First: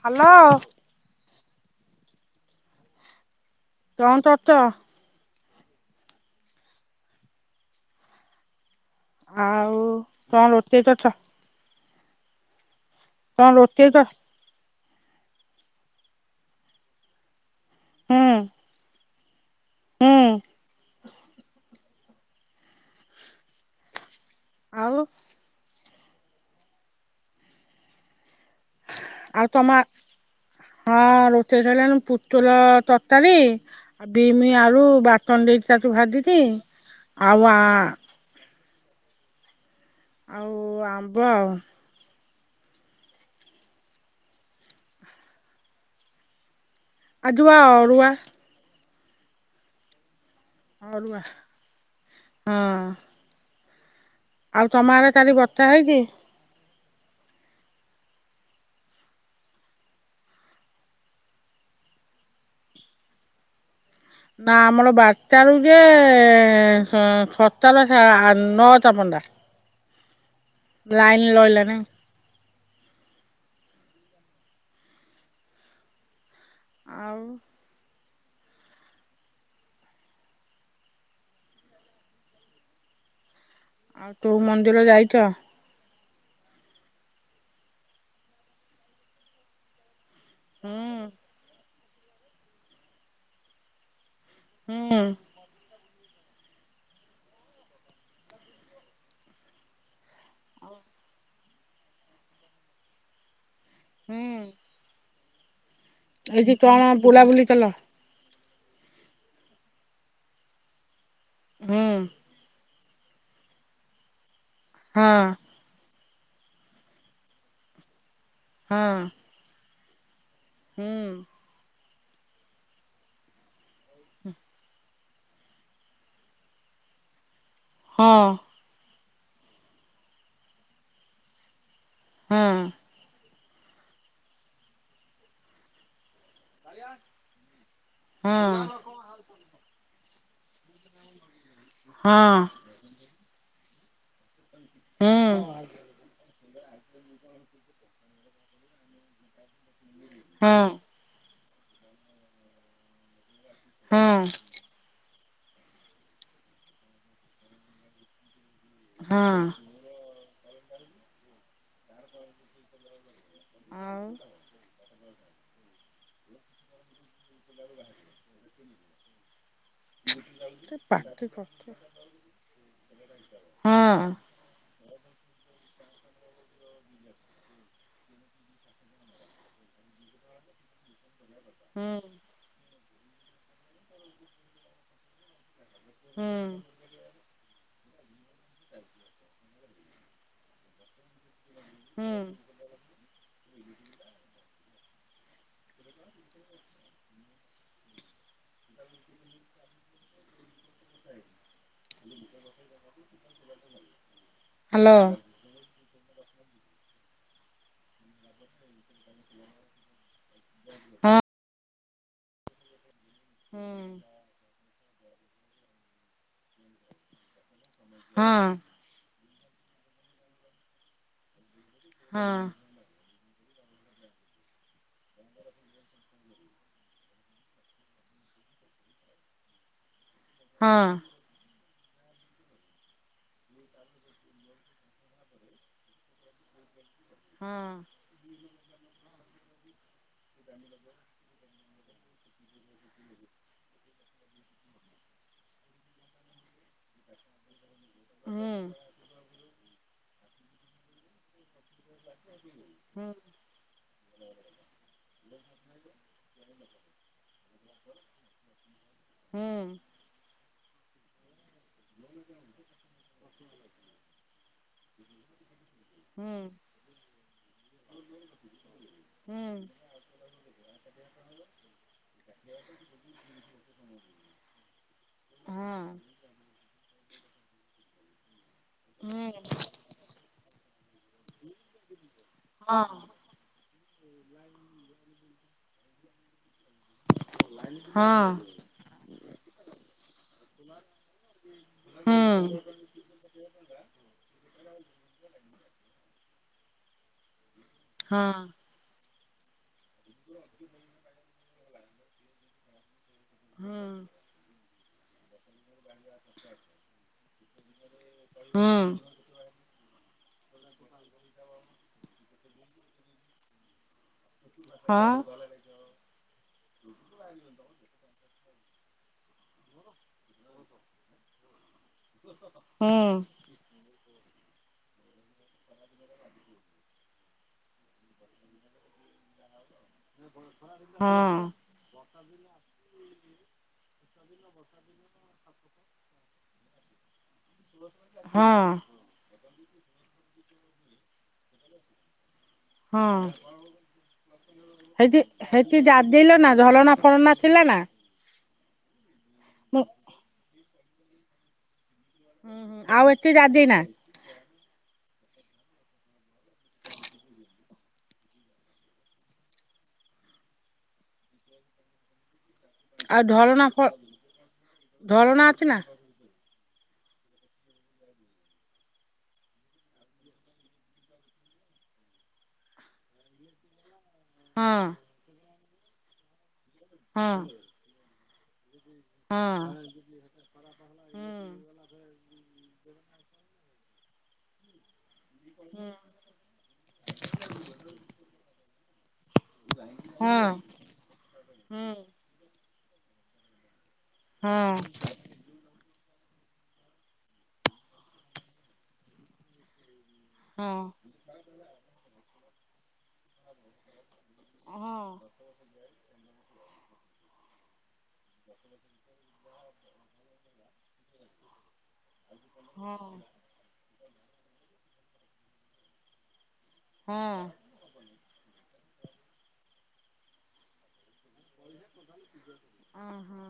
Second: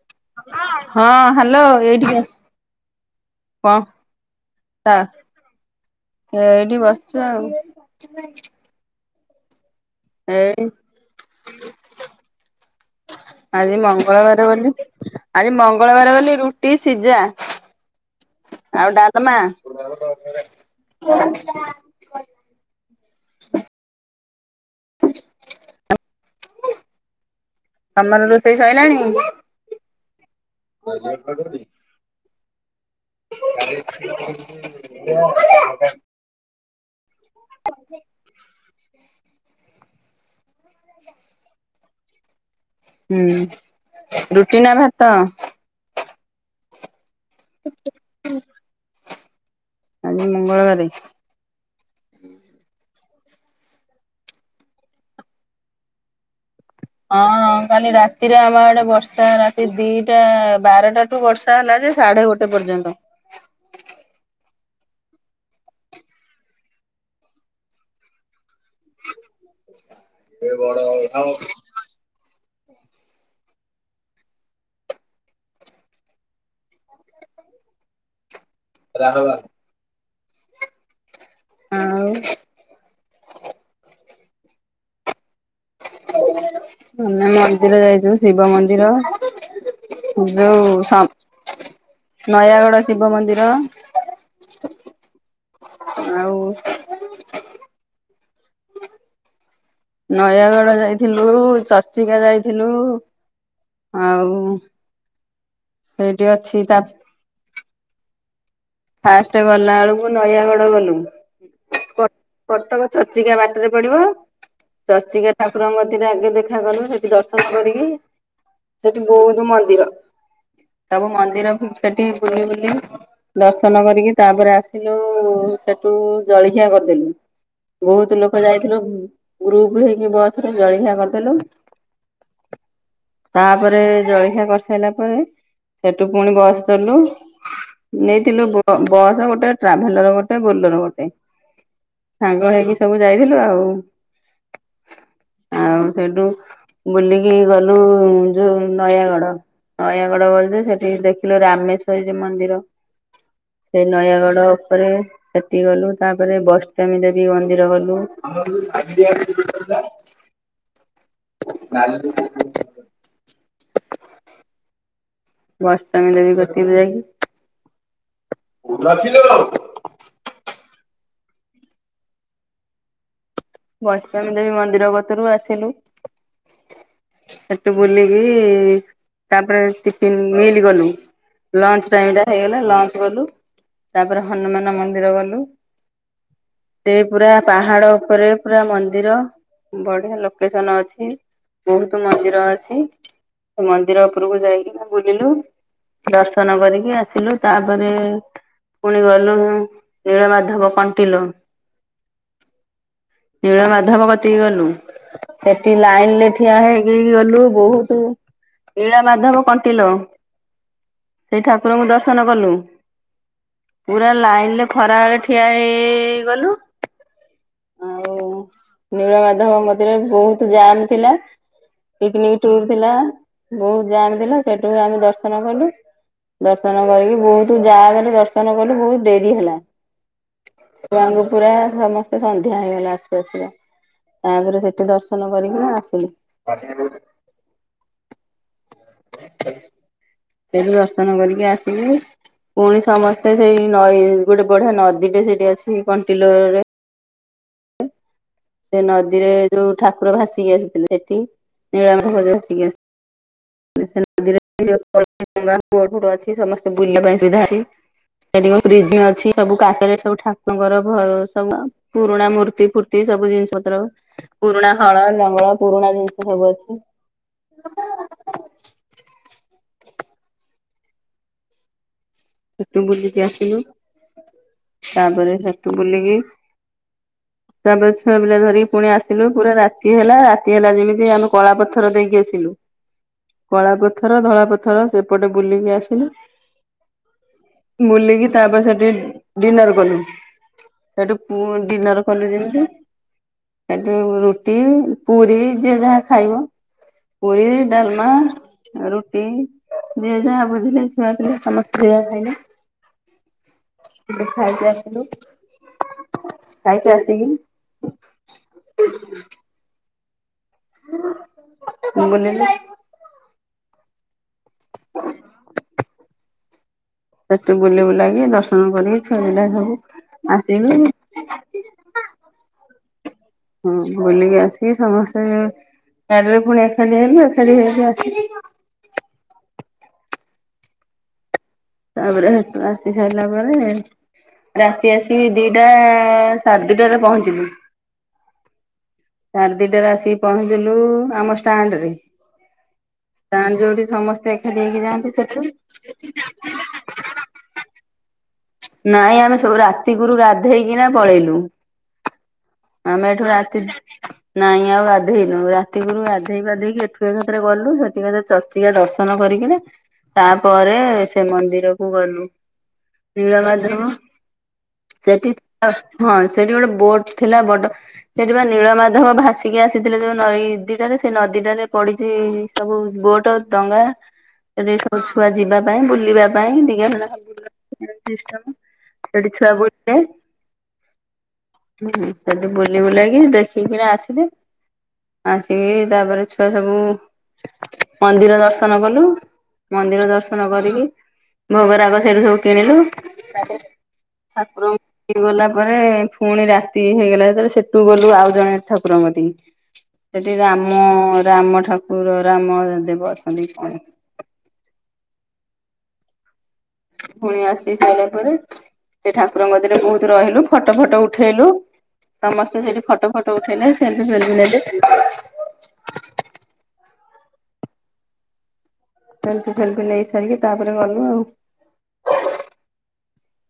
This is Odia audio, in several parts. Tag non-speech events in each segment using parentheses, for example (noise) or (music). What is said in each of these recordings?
ହ୍ୟାଲୋ ହଁ ହ୍ୟାଲୋ ଏଇଠିକି ଆସ୍। କଣ‌ ଚରିଚ। ଏଇଠି ବସିଚି ଆଉ। ଆଉ କଣ ଏଇ ରୋଷେଇ କରିଚ? ଆଜି ରୋଷେଇ କର ମଙ୍ଗଳବାର ବୋଲି ଆଜି ମଙ୍ଗଳବାର ବୋଲି ରୁଟି ସିଜା। ହୁଁ ଆଉ ଡାଲମା। ହୁଁ ଆଉ ତମର ରୋଷେଇ ସଇଲାଣି? ଆଉ ତମ ହଁ ରୋଷେଇ ସଇଲାନି ପୁତୁଲା ତରକାରୀ ବିମି ଆରୁ ବାଟନ୍ ଦେଇ ତାତୁ ଭାଜିଚି ଆଉ ଆ ଆଉ ଆମ୍ବ ଆଉ। ହୁଁ ରୁଟି ନା ଭାତ? ଆଜି ବା ଅରୁୁଆ। ଆଜି ମଙ୍ଗଳବାରେ ଅରୁଆ ହଁ। ଆଉ ତମ ଆଡେ କାଲି ବର୍ଷା ହେଇଚି। ହଁ କାଲି ରାତି ରେ ଆମ ଆଡେ ବର୍ଷା ରାତି ଦିଟା ବାରଟାଠୁ ବର୍ଷା ହେଲା। ଗୋଟେ ସାଢେ ଗୋଟେ ପର୍ଯ୍ୟନ୍ତ। ନା ଆମଲ ବାର୍ଟା ବେଳ ଯାଏ ସେ ସତାଲା ସାଆ ନଅଟା ପନ୍ଦା ଲାଇନ୍ ଲହିଲା ନେଇ ଆଉ। ରାରୱା। ଆଉ ଆଉ ତୁ ମନ୍ଦିର ଯାଇଚ? ଆମେ ମନ୍ଦିର ଯାଇଥିଲୁ ଶିବ ମନ୍ଦିର। ଯୋଉ ହୁଁ ସମ୍ ନୟାଗଡ଼ ଶିବ ମନ୍ଦିର। ହୁଁ। ଆଉ। ନୟାଗଡ଼ ଯାଇଥିଲୁ। ଚର୍ଚ୍ଚିକା ଯାଇଥିଲୁ। ହୁଁ ଆଉ ସେଇଠି ଏଇଠି ଅଛି ତା କଣ ବୁଲାବୁଲି କଲ? ଫାଷ୍ଟେ ଗଲା ବେଳୁକୁ ନୟାଗଡ ଗଲୁ। ହୁଁ। ଚର୍ଚ୍ଚିକା ବାଟରେ ପଡିବ ହଁ ଚର୍ଚିକା ଠାକୁରଙ୍କର ସେଇଠି ଆଗେ ଦେଖାକଲୁ। ସେଠି ଦର୍ଶନ କରିକି ହଁ ସେଠି ବହୁତ ମନ୍ଦିର। ହୁଁ ସବୁ ମନ୍ଦିର ସେଠି ବୁଲି ବୁଲି ଦର୍ଶନ କରିକି ତାପରେ ଆସିଲୁ ସେଠୁ ଜଳିଖିଆ କରିଦେଲୁ। ବହୁତ ହଁ ଲୋକ ଯାଇଥିଲୁ ଗ୍ରୁପ ହେଇକି ବସ୍ ରେ ଜଳିିଖିଆ କରିଦେଲୁ। ହୁଁ। ତାପରେ ଜଳଖିଆ କରିସାରିଲା ପରେ ସେଠୁ ପୁଣି ବସ୍ ଚଳିଲୁ। ନେଇଥିଲୁ ହଁ ବସ୍ ଗୋଟେ, ଟ୍ରାଭେଲର ଗୋଟେ, ବୋଲର ଗୋଟେ ହଁ ସାଙ୍ଗ ହେଇକି ସବୁ ଯାଇଥିଲୁ ଆଉ, ହୁଁ ଆଉ ସେଠୁ ବୁଲିକି ଗଲୁ ଯୋଉ ନୟାଗଡ, ନୟାଗଡ ଗଲୁ ହଁ ଯେ ସେଠି ଦେଖ ଥିଲ ରାମେଶ୍ଵରୀ ମନ୍ଦିର ସେ ହଁ ନୟାଗଡ ଉପରେ ସେଠି ଗଲୁ ତାପରେ ବୈଷ୍ଣବିଦେବୀ ମନ୍ଦିର ଗଲୁ। ହଁ (unintelligible) (unintelligible) ଆଉ ବୈଷ୍ଣବି ଦେବୀ ଗତି (unintelligible) ଯାଇକି (unintelligible) (unintelligible) ବଇଷ୍ଟବିଦେବୀ ମନ୍ଦିର ଗତରୁ ଆସିଲୁ। ହ ହ (unintelligible) ସେଠୁ ବୁଲିକି ତାପରେ ଟିଫିନ ମିଲି କଲୁ। ହଁ ଲଞ୍ଚ ଟାଇମ ଟା ହେଇଗଲା, ଲଞ୍ଚ କଲୁ, ତାପରେ ହନୁମାନ ମନ୍ଦିର ଗଲୁ। ହୁଁ ହଁ ସେ ପୁରା ପାହାଡ ଉପରେ ପୁରା ମନ୍ଦିର ବଢିଆ ଲୋକେସନ ଅଛି, ବହୁତ ହଁ ମନ୍ଦିର ଅଛି। ସେ ମନ୍ଦିର ଉପରକୁ ଯାଇକି ନା ବୁଲିଲୁ। ଦର୍ଶନ କରିକି ଆସିଲୁ, ତାପରେ ପୁଣି ଗଲୁ ନୀଳମାଧବ। କଣ୍ଟିଲୋ, ନୀଳ ମାଧବ କତିକି ଗଲୁ। ସେଠି ଲାଇନ ରେ ଠିଆ ହେଇକି ଗଲୁ ବହୁତ ନୀଳ ମାଧବ କଣ୍ଟିଲୋ। ହଁ ହଁ ସେଇ ଠାକୁରଙ୍କୁ ଦର୍ଶନ କଲୁ। ହୁଁ ପୁରା ଲାଇନ ଖରା ବେଳେ ଠିଆ ହେଇ ହେଇ ଗଲୁ। ଆଉ ହଁ ଅଁ (unintelligible) ବହୁତ ଜାମ ଥିଲା। ପିକନିକ ଟୁର ଥିଲା। ବହୁତ ଜାମଥିଲା। ସେଠୁ ଆମେ ଦର୍ଶନ କଲୁ। ଦର୍ଶନ କରିକି ବହୁତ ଯାହା କଲେ ଦର୍ଶନ କଲୁ, ବହୁତ ଡେରି ହେଲା। ଛୁଆଙ୍କୁ ପୁରା ସମସ୍ତେ ସନ୍ଧ୍ୟା ହେଇଗଲା। ଆସ ତାପରେ ସେଠି ଦର୍ଶନ କରିକି ମୁ ଆସିଲି। ହଁ ଅଁ ସେଠୁ ଦର୍ଶନ କରିକି ଆସିଲି। ପୁଣି ସମସ୍ତେ ସେଇ ନଈ ଗୋଟେ ବଢିଆ ନଦୀରେ ସେଇଠି ଅଛି, କଣ୍ଟିଲୋ ରେ। ସେ ନଦୀରେ ଯୋଉ ଠାକୁର ଭାସିକି ଆସିଥିଲେ ସେଠି। ହୁଁ (unintelligible) ବୁଲିବା ପାଇଁ ସୁବିଧା ଅଛି। ସେଠି (unintelligible) ଅଛି ସବୁ ହୁଁ କାରେ ସବୁ ଠା ତାଙ୍କର ଘର ସବୁ ପୁରୁଣା ମୂର୍ତ୍ତି ଫୁର୍ତ୍ତି ସବୁ ଜିନିଷ ପତ୍ର ପୁରୁଣା ହଳ, ଲଙ୍ଗଳ ପୁରୁଣା ଜିନିଷ ସବୁ ହୁଁ ଅଛି। (unintelligible) ସେଠୁ ବୁଲିକି ଆସିଲୁ। ତାପରେ ସେଠୁ ହଁ ବୁଲିକି ତାପରେ ଛୁଆ ପିଲା ଧରି ପୁଣି ଆସିଲୁ ପୁରା ହୁଁ ରାତି ହେଲା ରାତି ହେଲା ଯେମିତି ଆମେ କଳା ପଥର ଦେଇକି ଆସିଲୁ। ହଁ କଳା ପଥର ଧଳା ପଥର ସେପଟେ ବୁଲିକି ଆସିଲୁ। ହଁ ବୁଲିଗୀ ତାପରେ ସେଥି ଡିନର କଲୁ। ସେଠୁ ଡିନର କଲୁ ହୁଁ ଯେମିତି ହେଠୁ ରୁଟି ପୁରି ଯିଏ ଯାହା ଖାଇବ। ପୁରି ଡାଲମା ହଁ ରୁ ଯିଏ ଯାହା ବୁଝିଲେ ଛୁଆ ଥିଲେ ସମସ୍ତେ ଖାଇଲେ। ଟିକେ ଖାଇକି ଆସିଲୁ, ଖାଇକି ଆସିକି ହ ହଁ (unintelligible) ହଁ। ସେଠି ବୁଲି ବୁଲାକି ଦର୍ଶନ କରିକି ଛୁଆପିଲା ସବୁ ଆସିଲୁ। ହଁ। ହୁଁ ବୁଲିକି ଆସି ସମସ୍ତେ ଗାଡ଼ିରେ ପୁଣି ଏକାଠି ହେଲୁ, ଏକାଠି ହେଇ ଆସ (inaudible) ହଁ। ତାପରେ ଆସି ସାରିଲା ପରେ ରାତି ଆସିବି ଦିଟା ସାଢ଼େ ଦିଟାରେ ପହଞ୍ଚିଲୁ। ହଁ। ସାଢ଼େ ଦିଟାରେ ଆସିକି ପହଞ୍ଚିଲୁ ଆମ ଷ୍ଟାଣ୍ଡ ରେ ତା ଯୋଉଠି ସମସ୍ତେ ଏକାଠି ହେଇକି ଯାଆନ୍ତି ହେଇଠି ସେଠି ହେଇଠି ଗାଧେଇଲ ନା ଝରଣା (unintelligible) ନାଇଁ ଆମେ ସବୁ ମୁଁ ରାତିକୁରୁ ଗାଧେଇକିନା ପଳେଇଲୁ। ଆଉ ଆମେ ଏଠି ଏଠୁ ରାତି ଗାଧେଇନା ନାଇଁ ଆଉ ଗାଧେଇନୁ ରାତିକୁରୁ ଗାଧେଇ ପାଧେଇକି ଏଠୁ ଏକାଥରେ ଗଲୁ ସେଠି ଚର୍ଚିକା ଦର୍ଶନ କରିକି ତାପରେ ସେ ମନ୍ଦିର କୁ ଗଲୁ। ଆଉ ଢରଣା ଫ ନୀଳମାଧବ ସେଠି ଢରଣା ଅଛି ନା ହଁ ସେଠି ଗୋଟେ ବୋଟ ଥିଲା ବଡ ସେଠି ବା ନୀଳମାଧବ ଭାସିକି ଆସିଥିଲେ ଯୋଉ ନଈଦିଟାରେ ସେଇ ନଦୀଟାରେ ପଡିଚି ସବୁ ବୋଟ ଡଙ୍ଗା। ସେଠି ହଁ ସବୁ ଛୁଆ ଯିବା ପାଇଁ ବୁଲିବା ପାଇଁ ଦିକେବ ହଁ ସେଠି ଛୁଆ ହଁ ବୁଲେ ହୁଁ ସେଠି ବୁଲି ବୁଲାକି ଦେ କିନା ଆସିଲି। ଆସିକି ତାପରେ ଛୁଆ ସବୁ ମନ୍ଦିର ଦର୍ଶନ କଲୁ। ମନ୍ଦିର ଦର୍ଶନ ହଁ କରିକି ହୁଁ ଭୋଗରାଗ ସେଇଠୁ ସବୁ କିଣିଲୁ। ତାପ ଠାକୁର ହଁ ଗଲା ପରେ ପୁଣି ରାତି ହେଇଗଲା ଯେତେବେଳେ ସେଠୁ ଗଲୁ ଆଉ ଜଣେ ଠାକୁରଙ୍କ କତିକି ଦ ସେଠି ହଁ ହଁ ରାମ ରାମ ଠାକୁର ରାମ (unintelligible) ହଁ। ଫୁଣି ଆସି ସାଈଲାପରେ ସେ ଠାକୁରଙ୍କ କତିରେରେ ବୋହୁତ ରହିଲୁ ଫଟୋ ଫଟ ଉଠେଇଲୁ। ସମସ୍ତେ ସେଇଠି ହଁ ଫଟୋ ହଁ ଫଟୋ ଉଠେଇଲେ ସେମିତି ସେମିତି (unintelligible) ନେଲେ। ହଁ। ସେଲ୍ଫି ଫେଲ୍ଫି ନେଇ ସାରିକି ତାପରେ ଗଲୁ ଆଉ। ଓହୋ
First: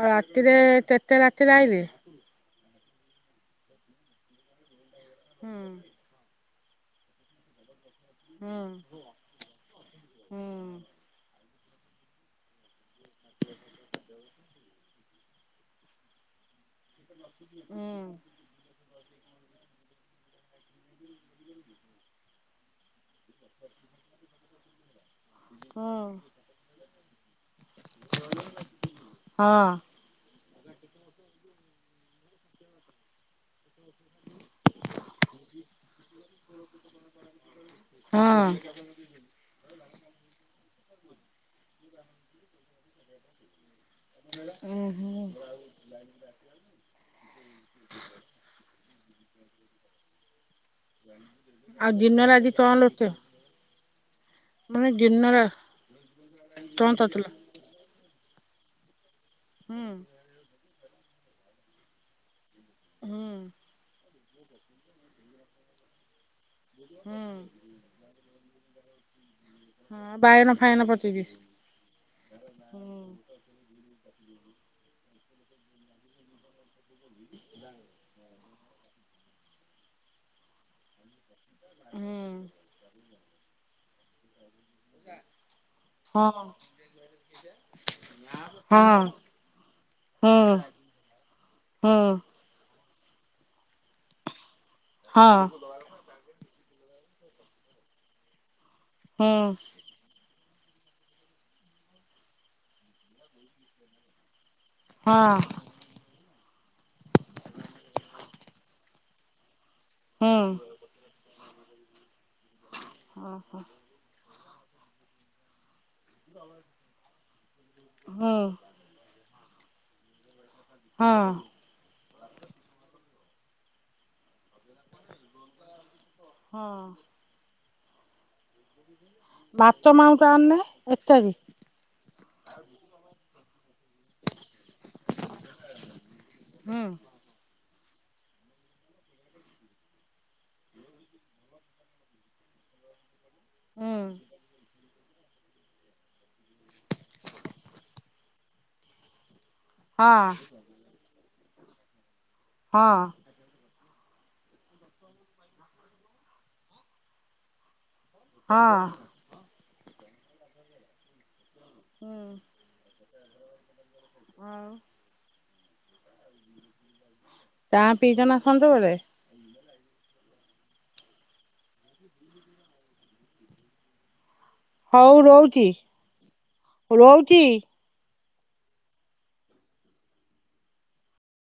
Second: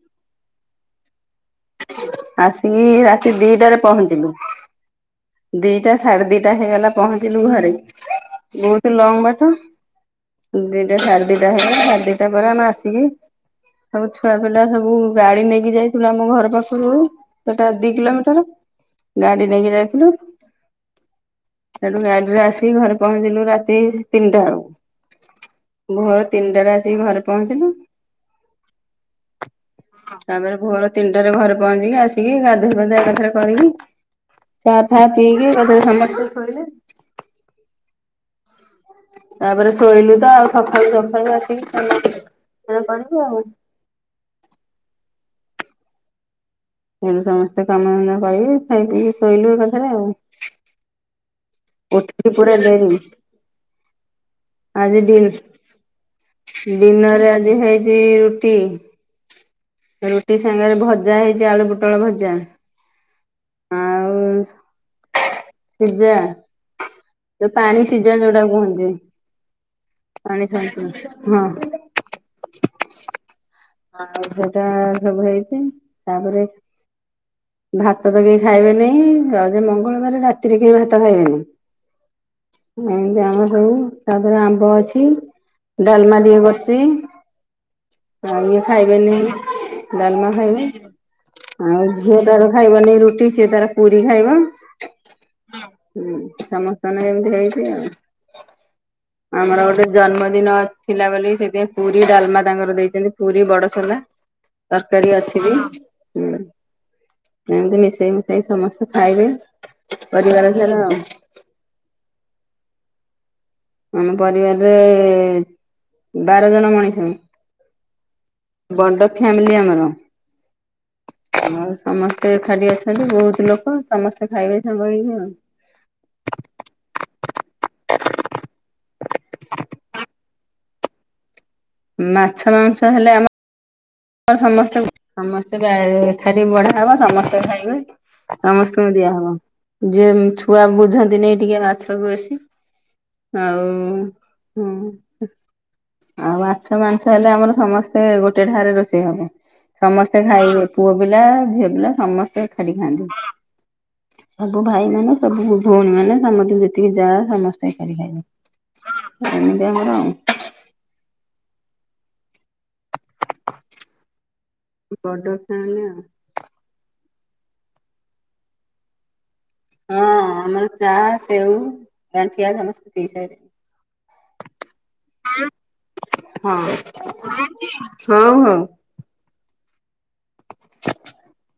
ଆଉ ରାତିରେ କେତେ ରାତିରେ ଆଇଲେ? ଆସିକି ରାତି ଦିଟାରେ ପହଞ୍ଚିଲୁ ହୁଁ ଦିଟା ସାଢେ ଦିଟା। ଟା ହେଇଗଲା ପହଞ୍ଚିଲୁ ଘରେ ହୁଁ ବୋହୁତ ଲଙ୍ଗ ବାଟ ହୁଁ ଦିଟା ସାଢେ଼ଦି ସାଢେ଼ ଦିଟା ପରେ ଆମେ ଆସିକି ସବୁ ଛୁଆ ପିଲା ସବୁ ଗାଡି ନେଇକି ଯାଇଥିଲୁ ଆମ ଘର ପାଖ ସେଟା ହୁଁ ଦି କିଲୋମିଟର ଗାଡି ନେଇକି ଯାଇଥିଲୁ। ସେଠୁ ଗାଡିରେ ଆସିକି ଘରେ ପହଞ୍ଚିଲୁ ରାତି ତିନିଟା ବେଳକୁ। ହୁଁ ଭୋର ତିନିଟାରେ ଆସିକି ଘରେ ପହଞ୍ଚିଲି। ହଁ ତାପରେ ଭୋଅର ତିନିଟାରେ ଘରେ ପହଞ୍ଚିକି ଆସିକି ଗାଧୋଇ ପାଧୁଆ ଏକାଥରେ କରିକି ଚା ଫା ପିଇକି ଏକାଥରେ ସମସ୍ତେ ଶୋଇଲେ। ହଁ। ତାପରେ ଶୋଇଲୁ ତ ଆଉ ସକାଳୁ ସକାଳୁ ଆସିକି (unintelligible) ଓ ହୋ। ସେଠୁ ସମସ୍ତେ କାମ ଧନ୍ଦା କରିକି ଖାଇ ପିଇକି ଶୋଇଲୁ ଏକାଥରେ ଆଉ ଆଉ ଦିନରେ ଆଜି ଚଁ ଲୋଚେ (unintelligible) ମାନେ ଆଜି ଡି ଦିନରେ ଚଁ ଡିନରରେ ତତଲା ଆଜି ହେଇଛି ରୁଟି ହୁଁ। ରୁଟି ସାଙ୍ଗରେ ଭଜା ହେଇଛି ଆଳୁ ପୋଟଳ ଭଜା ହୁଁ ଆ। ଆଉ ସିଜା ହୁଁ। ଯଉ ପାଣି ସିଜା ଯୋଉଟା କୁହନ୍ତି ହଁ ବାଇଗଣ ପାଣି ଫାଇଗଣ ସନ୍ତୁଳା ପଚିଚି। ହଁ ହଁ ଆଉ ସେଟା ସବୁ ହେଇଛି ତାପରେ ଭାତ ତ କେହି ଖାଇବେନେଇ ଯେ ମଙ୍ଗଳବାର ରାତିରେ କେହି ଭାତ ଖାଇବେନି ହଁ ହୁଁ ଏମତି ଆମର ସବୁ ତାପରେ ଆମ ଅଛି ଡାଲମା ଏ ହୁଁ। କରୁଚି ଏ ହଁ ହୁଁ ଖାଇବେନି ଡାଲମା ହଁ ଖାଇବେ ଆଉ ହୁଁ ଝିଅ ତାର ଖାଇ ନ ରୁଟି ସେ ତାର ପୁରୀ ଖାଇବ। ହୁଁ ସମସ୍ତଙ୍କ ଏମତି ହେଇଛି ଆଉ ହଁ। ଆମର ଗୋଟେ ଜନ୍ମଦିନ ଅଛି। ଥିଲା ବୋଲି ସେଥିାଇଁ ପୁରୀ ଡାଲମା ତାଙ୍କର ଦେଇଛନ୍ତି ପୁରୀ ବଡସୋଲା। ତରକାରୀ ଅଛି ବି ହୁଁ। ଏମିତି ମିଶେଇ ମିଶେଇ ସମସ୍ତେ ଖାଇବେ ପରିବାର ସାର ଆଉ। ହଁ ଆମ ପରିବାରରେ ବାର ଜଣ ମଣିଷ। ହଁ। ଫ୍ୟାମିଲୀ ଆମର ଆ ସମସ୍ତେ ଏକାଠି ଅଛନ୍ତି ବହୁତ। ଲୋକ ସମସ୍ତେ ଖାଇବେ ସାଙ୍ଗ ହେଇକି ଆଉ। ହଁ। ମାଛ ମାଉଟ ଆଣିନେ ଇତ୍ୟାଦି। ମାଛ ମାଂସ ହେଲେ ଆମ ସମସ୍ତେ ସମସ୍ତେ ବଢା ହୁଁ ହବ ସମସ୍ତେ ଖାଇବେ। ସମସ୍ତଙ୍କୁ ଦିଆ ହବ ଯିଏ ଛୁଆ ବୁଝନ୍ତି ନାଇଁ ଟିକେ ମାଛକୁ ବେସି। (inaudible) ଆଉ ହୁଁ। ହଁ। ଆଉ ମାଛ ମାଂସ ହେଲେ ଆମର ସମସ୍ତେ ଗୋଟେ ଠାରେ ରୋଷେଇ ହବ। ସମସ୍ତେ ହଁ ଖାଇ ପୁଅ ପିଲା ଝିଅ ପିଲା ସମସ୍ତେ ଖାଲି ହଁ ଖାଆନ୍ତି। ସବୁ ଭାଇ ମାନେ ସବୁ ଭଉଣୀ ମାନେ ସମସ୍ତେ ଯେତିକି ଯାଆ ସମସ୍ତେ। ଖାଇ ହଁ। ଏମିତି ଆମର ଆଉ। ହୁଁ। ଆଉ ବଡ ଖେଳନା ଆଉ। ଚା ପିଇଚନା ସଞ୍ଜ ବେଳେ। ହଁ ଆମର ଚା, ସେଉ, ଗଣ୍ଠିଆ ସମସ୍ତେ ପିଇ ହଉ ସାରିଲେଣି। ରହୁଚି। ହଁ ରହୁଛି ହଉ ହଉ। (inaudible)